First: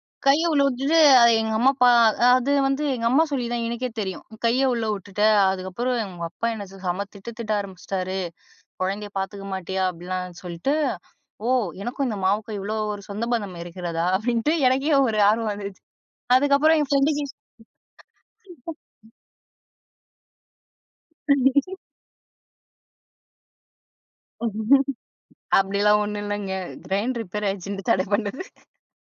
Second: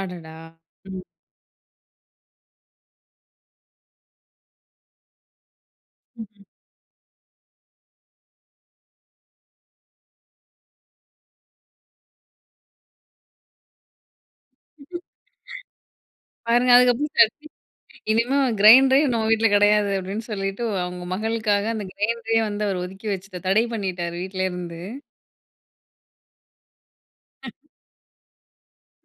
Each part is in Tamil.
அடடா! கைய உள்ள உட்டுட்டு, ம். அத எங்க அம்மா பா அது வந்து எங்க அம்மா சொல்லி தான் எனக்கே தெரியும். "உன் கைய உள்ள உட்டுட்ட. அதுக்கப்புறம் உங்க ம். ம். அப்பா என்ன செம திட்டு திட்ட ஆரம்பிச்சிட்டாரு குழந்தைய பாத்துக்க மாட்டியா?" அப்படிலாம் சொல்ட்டு. "ஓ! எனக்கும் இந்த மாவுக்கும் இவ்ளோ ஒரு சொந்த பந்தம் இருக்கிறதா" அப்படின்ட்டு எனக்கே ஒரு ஆர்வம் வந்துச்சு. பாருங்க அதுக்கப்புறம் என் அதுக்கப்புறம் ஃப்ரெண்டுக்கு சட்னி "இனிமே கிரைண்டரே நம்ம வீட்ல கிடையாது" அப்டின்னு சொல்லிட்டு அவுங்க மகளுக்காக அந்த கிரைண்டரே வந்து அவர் ஒதுக்கி வச்சுட்டு தடை பண்ணிட்டாரு வீட்ல இருந்து. [unintelligible] அப்டிலாம் ஒண்ணும் இல்லங்க. கிரைண்ட் ரிப்பேர் ஆயிடுச்சுன்னு தடை பண்ணது.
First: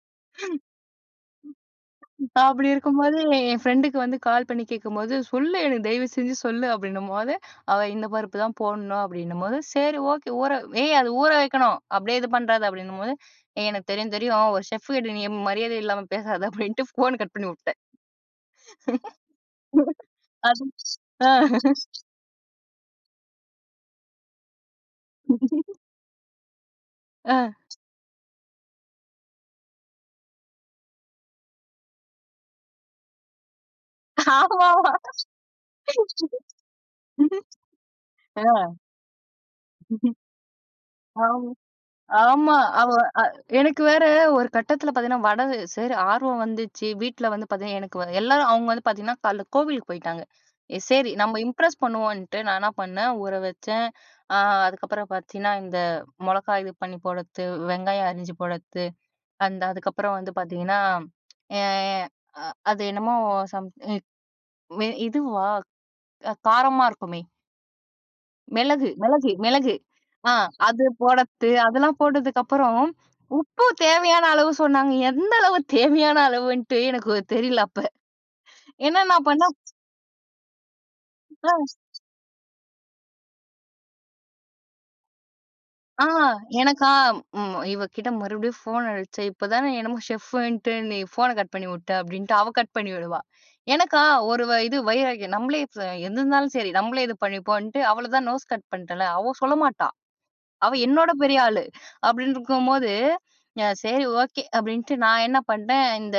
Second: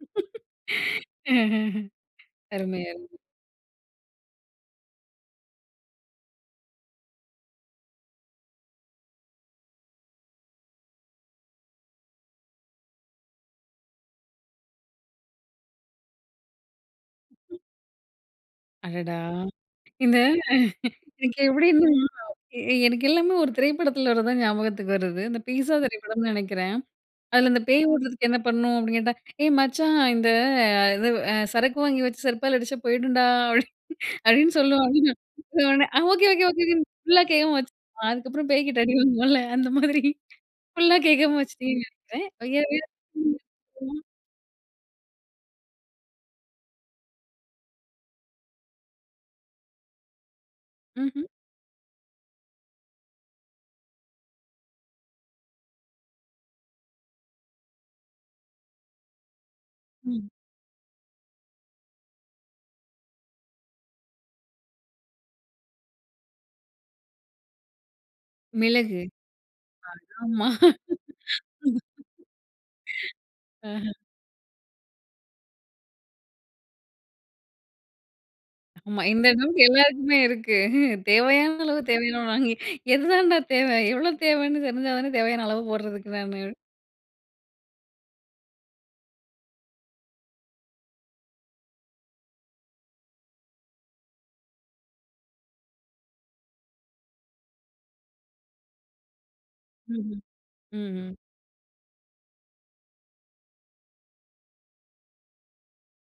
அஹ்ஹஹன். தா அப்டி அருமை அருமை. இருக்கும்போது என் ஃப்ரெண்டுக்கு வந்து கால் பண்ணி கேட்கும்போது, "சொல்லு எனக்கு தயவு செஞ்சு சொல்லு" அப்படின்னும்போது, "அவ இந்த பருப்பு தான் போட்ணும்" அப்படின்னும்போது, "சரி ஓக்கே! ஊற ஏய் அது ஊற வைக்கணும். அப்டியே இது பண்றாத" அப்படின்னும் போது. "ஏய் எனக்கு தெரியும் தெரியும் ஒரு செஃப் கிட்ட நீ மரியாத இல்லாம பேசாத" அப்டின்ட்டு ஃபோன் கட் பண்ணி உட்டேன். அடடா! இந்த அ. [unintelligible] ஆ. இதுக்கு எப்டின்னா, எ எனக்கு எல்லாமே 1 திரைப்படத்துல வரதுதான் ஞாபகத்துக்கு வருது. இந்த "பீஸ்ஸா" திரைப்படம்னு நெனைக்கிறன். ஆ. அதுல "இந்த பேய் ஓட்றதுக்கு என்ன பண்ணணும்?" அப்படின்னு கேட்டா "ஏய் மச்சான் இந்த அ இது அ சரக்கு வாங்கி வச்சு செருப்பால அடிச்சா போயிடும்டா" அப்படி அப்படின்னு ஆமாமா. சொல்லுவானுங்க. உடனே ஆ ஓகே ஓகே ஓகே ஓகேன்னு ஃபுல்லா கேட்காம வச்சுருவான். அதுக்கப்புறம் ஆ. பேய்கிட்ட அடி வாங்குவான்ல! அந்த மாரி, ஃபுல்லா கேட்காம ஆம வச்சிட்டீங்கன்னு நெனைக்கிறன். ஆமா. அவ அ எனக்கு [unintelligible] வேற, ஒரு கட்டத்துல பாத்தீங்கன்னா, வடகு சரி ஆர்வம் வந்துச்சு. வீட்ல வந்து பாத்தீங்கன்னா எனக்கு எல்லாரும் அவுங்க வந்து பாத்தீங்கன்னா, காலைல கோவிலுக்கு போய்ட்டாங்க. எ செரி, ம்ஹ்ம். நம்ம இம்ப்ரெஸ் பண்ணுவோன்ட்டு நான் என்ன பண்ணன்? ஊற வச்சன், ஆ அதுக்கப்புறம் பத்தீங்கன்னா, இந்த மொளகாய் இது பண்ணி போடுறது வெங்காயம் அறிஞ்சு போடுறது அந்த அதுக்கப்புறம் ம். வந்து பாத்தீங்கன்னா, எ அ அது என்னமோ சம் எ வே இதுவா? அ காரமா இருக்குமே! மிளகு மிளகு. மிளகு மிளகு. அத ஆ ஆமா. அது போடுறது. அதெல்லாம் போட்டதுக்கப்புறம், உப்பு அஹ. தேவையான அளவு சொன்னாங்க, எந்த அளவு? தேவையான அளவுன்ட்டு எனக்கு தெரில அப்ப. என்னா ஆமா. நான் இந்த பண்ணன்! டவுட்டு எல்லாருக்குமே இருக்கு. அ. "தேவையான அளவு, தேவையான அளவுங்குறாய்ங்க, எதுதாண்டா தேவை? எவ்வளோ தேவைன்னு தெரிஞ்சா தானே! தேவையான அளவு ஆ. போட்றதுக்கு நானு" எனக்கா ம் இவ கிட்ட மறுபடியும் ஃபோன் அடிச்சே "இப்பதான என்னமோ ஷெஃபுன்ட்டு நீ ஃபோன கட் பண்ணி உட்ட" அப்டின்ட்டு அவ கட் பண்ணி விடுவா. எனக்கா, ஒரு வ இது. வைராக்கியம் நம்பளே ச என்னானாலும் சரி, நம்மளே இது பண்ணிப்போம்ன்ட்டு, அவள தான் நோஸ் கட் பண்ட்டேன்ல! அவ சொல்ல மாட்டா. ம் ம், அவ ம் என்னோட ம். பெரிய ஆளு. அப்டின்னு இருக்கும்போது. "எ சரி ஓக்கே" அப்படின்ட்டு நான் என்ன பண்ட்டேன், இந்த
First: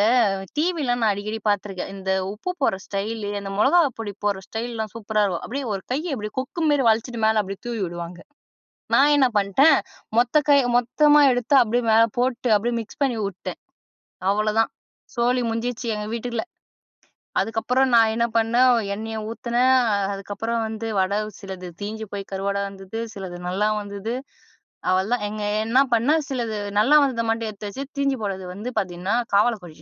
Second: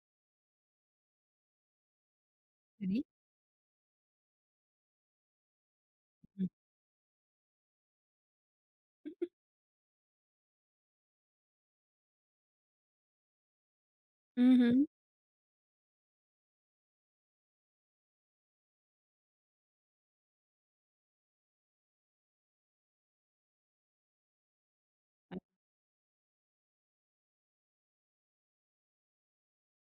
டிவிலாம் நான் அடிக்கடி பாத்துருக்கேன். இந்த உப்பு போடுற சரி. ஸ்டைலு, அந்த மொளகா பொடி போடுற ஸ்டைலுலாம் சூப்பரா இருக்கும். அப்டியே ஒரு கைய இப்டியே, ம். கொக்கு மேரி வளச்சுட்டு மேல அப்டியே தூவி உடுவாங்க. நான் என்ன பண்ட்டேன், மொத்த கை மொத்தமா எடுத்து அப்டியே மேல போட்டு, அப்டியே மிக்ஸ் பண்ணி உட்டேன். அவ்வளோ தான் ம்ஹ்ம். சோலி முடிஞ்ச்சு எங்க வீட்டுல்ல. அதுக்கப்புறம் நான் என்ன பண்ணன்? எண்ணெய ஊத்துனேன் அதுக்கப்புறம் வந்து வடை சிலது தீஞ்சு போய் கருவாடா வந்தது, சிலது நல்லா வந்துது. அவ்வளதான். எங்க என்ன பண்ணேன்? சிலது நல்லா வந்தத மட்டும் எடுத்து வச்சு தீஞ்சி போனது வந்து பாத்தீங்கன்னா, காவால கொட்டிட்டேன்.